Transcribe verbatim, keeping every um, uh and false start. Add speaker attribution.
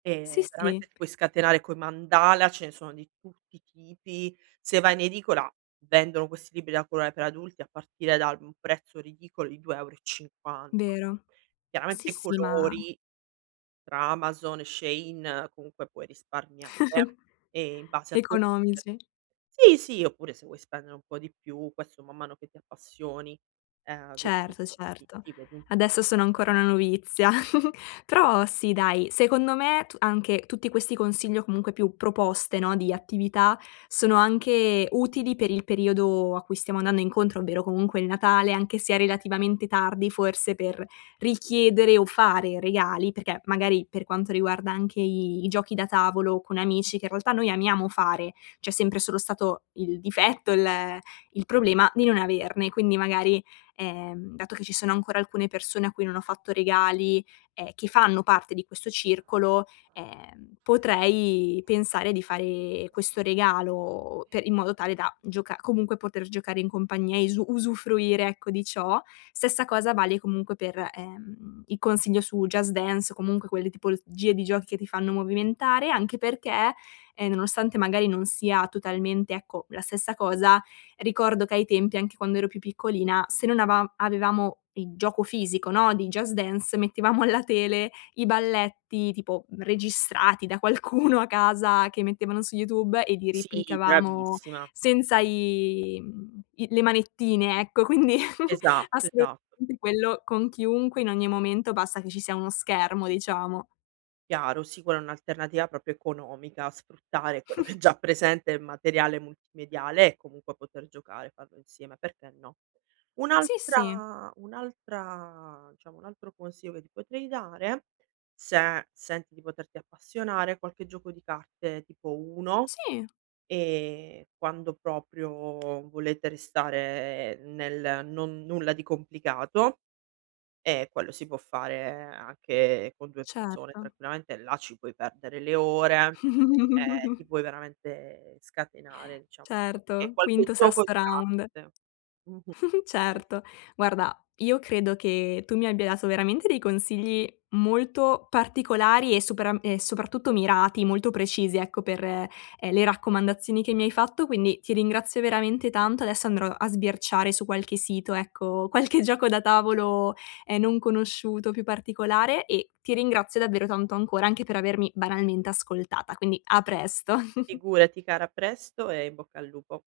Speaker 1: Sì,
Speaker 2: Ehm,
Speaker 1: sì.
Speaker 2: veramente ti puoi scatenare coi mandala, ce ne sono di tutti i tipi. Se vai in edicola vendono questi libri da coloae per adulti, a partire dal mhmm, um prezzo ridicolo di due euro e cinquan
Speaker 1: Vero. Sì,
Speaker 2: Chiaramente, i
Speaker 1: sì, ma
Speaker 2: colori tra Amazon e Shein, comunque, puoi risparmiare, ehm, in base a tuo budget.
Speaker 1: Economici.
Speaker 2: Sì, sì, oppure se vuoi spendere un po' di più, quesso man mano che ti appassioni, ehm, vedi
Speaker 1: Certo,
Speaker 2: ti
Speaker 1: certo.
Speaker 2: ti vedi un
Speaker 1: Adesso sono ancora una novizia. Però, sì, dai, secondo me tu anche tutti questi consigli o comunque più proposte, no, di attività sono anche utili per il periodo a cui stiamo annanno incontro, ovvero comunque il Natale anche se è relativamente tardi forse per richiedere o fare regali, perché magari per quanto riguarda anche i i giochi da tavolo con amici, che i realtà noi amiamo fare, c'è sempre solo stato il difetto, il ehm, il problema di non averne. Quindi magari, ehm, dato che ci sono ancora alcune persone a cui non ho fatto regali e che fanno parte di questo circolo, ehm, potrei pensare di fare questo regalo pe in modo tale
Speaker 2: [unintelligible]
Speaker 1: da gioca comunque poter giocare in compagnia e isu usufruire, ecco, di ciò. Stessa cosa vale comunque per, ehm, i consiglio su "Just Dance" o comunque quelle tipolozgie di giochi che ti fanno movimentare anche perché, ehm, nonostante magari non sia totalmente, ecco, la stessa cosa, ricordo che ai tempi, anche quando ero più piccolina se non avam avevamo il gioco fisico, no, di Just Dance, mettevamo alla tele i balletti tipo, mhmm, regissrati da qualcuno a casa che mettevano su YouTube e li
Speaker 2: Sì,
Speaker 1: riplicavamo
Speaker 2: bravissima.
Speaker 1: senza i mhmm, i le manettine, ecco. Quindi,
Speaker 2: Esatto, esatto.
Speaker 1: assolutamente quello con chiunque, in ogni momento, bassa che ci sia uno schermo, diciamo.
Speaker 2: Chiaro, sì, quella è un'alternativa propio economica, sfruttare quello che è già presente el materiale multimediale e comunque poter giocare, farlo insieme, perché no?
Speaker 1: Sì, sì.
Speaker 2: Un'altra un'altra diciamo, un altro consio che ti potrei dare, se senti di poterti appassionare, qualche gioco di carte tipo Uno,
Speaker 1: Sì.
Speaker 2: ehm, quando proprio volete restare nel non nulla di complicato, e quello si può fare anche con due persone
Speaker 1: Certo.
Speaker 2: tranquillamente, là ci puoi perdere le ore, e ti puoi veramente scatenare, diciam e qualche
Speaker 1: Certo.
Speaker 2: qualche
Speaker 1: Quinto,
Speaker 2: gioco
Speaker 1: sesto
Speaker 2: di
Speaker 1: round.
Speaker 2: carte. Mh-mh. Ti
Speaker 1: Certo. Guarda, io credo che tu mi abbia dato veramente dei consigli molto particolari e superam e soprattutto mirati, molto precisi, ecco, per, ehm, le raccomandazioni che mi hai fatto, quindi ti ringrazio veramente tanto. Adesso andrò a sbirciare su qualche sito, ecco, qualche gioco da tavolo, ehm, non conosciuto, più particolare, e ti ringrazio davvero tanto ancora, anche per avermi banalmente ascoltata. Quindi, a presto.
Speaker 2: Figurati cara, a presto e in bocca al lupo.